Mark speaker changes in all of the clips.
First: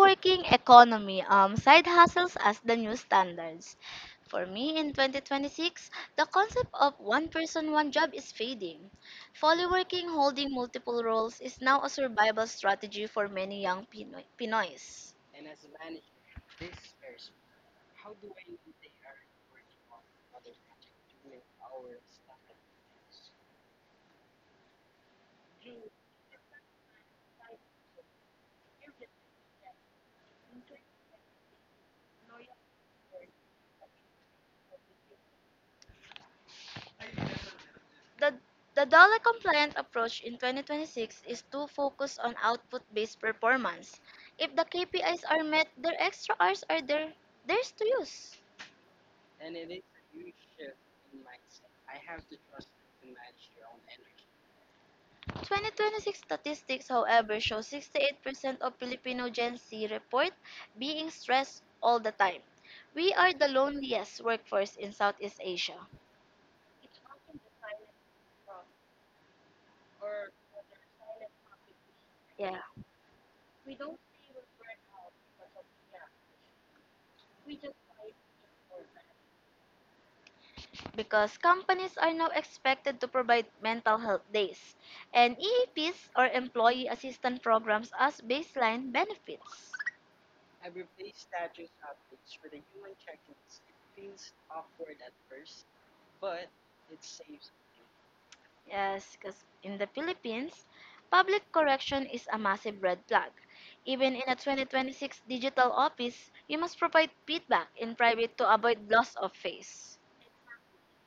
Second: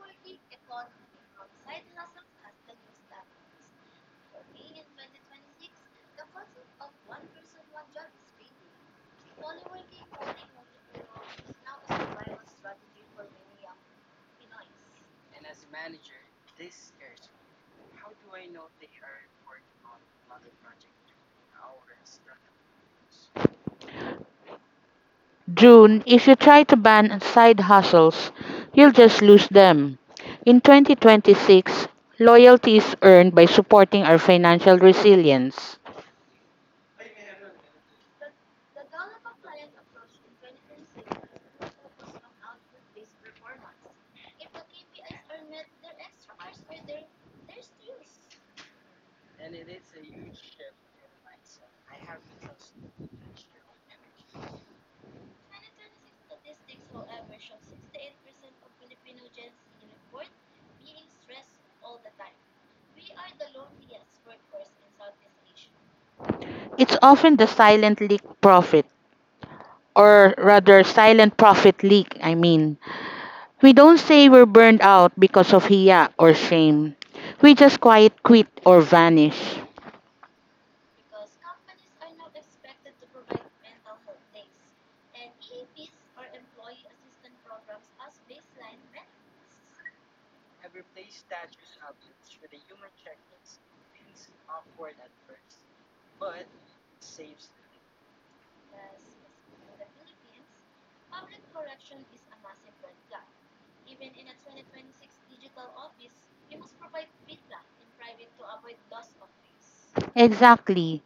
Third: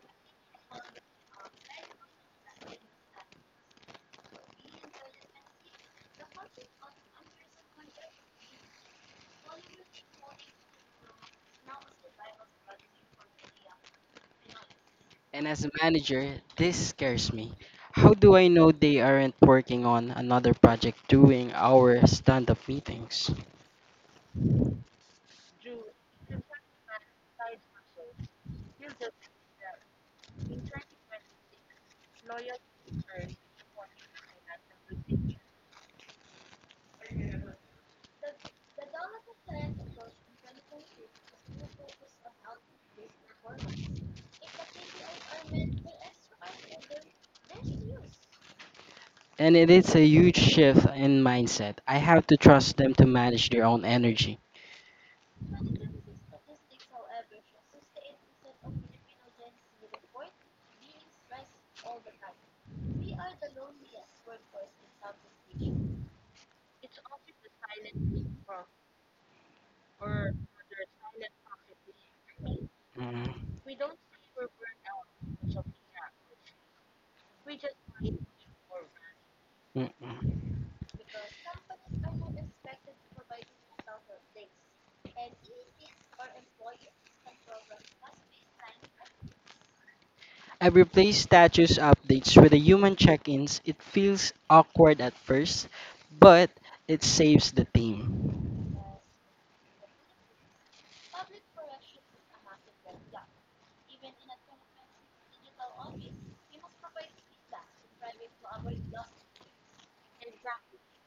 Speaker 1: polyworking economy, side hustles as the new standards. For me, in 2026, the concept of one person, one job is fading. Polyworking holding multiple roles is now a survival strategy for many young Pinoys.
Speaker 2: And as a manager, this scares me. How do I know they aren't working on another project during our stand up meetings?
Speaker 3: June, if you try to ban side hustles, you'll just lose them. In 2026, loyalty is earned by supporting our financial resilience.
Speaker 1: The the dollar compliant approach in 2026 is to focus on output based performance. If the KPIs are met, their extra hours are there, theirs to use.
Speaker 2: And it is a huge shift in mindset. I have to trust them to manage their own energy.
Speaker 1: 2026 statistics, however, show 68% of Filipino Gen Z report being stressed all the time. We are the loneliest workforce in Southeast Asia.
Speaker 3: It's often the silent leak profit, or rather, silent profit leak,
Speaker 1: Yeah,
Speaker 2: Mm,
Speaker 3: We don't say we're burned out because of hiya or shame. We just quiet quit or vanish.
Speaker 2: mm, mm.
Speaker 1: because companies are now expected to provide mental health days and EAPs or employee assistance programs as baseline benefits.
Speaker 2: I've replaced status updates with the human check ins. It feels awkward at first, but it saves the team.
Speaker 1: Yes, because in the Philippines, public correction is a massive red flag. Even in a 2026 digital office, you must provide feedback in private to avoid loss of face.
Speaker 3: Exactly.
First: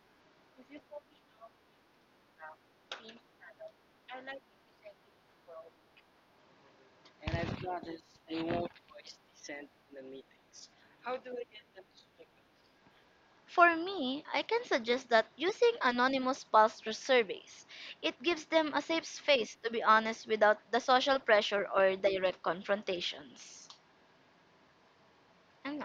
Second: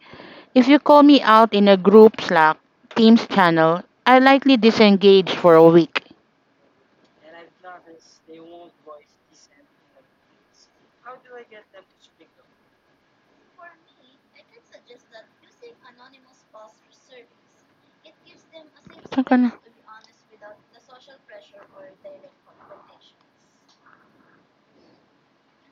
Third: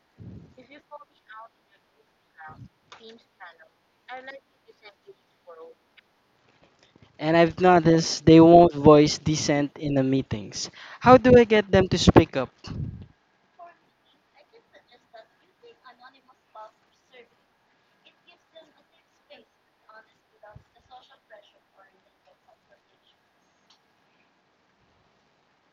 Speaker 3: If you call me out in a group Slack, Teams channel, I likely disengage for a week.
Speaker 2: And I've noticed they won't voice dissent in the meetings. How do I get them to speak up?
Speaker 1: For me, I can suggest that using anonymous pulse through surveys. It gives them a safe
Speaker 3: Bacana.
Speaker 1: space to be honest without the social pressure or direct confrontations. I'm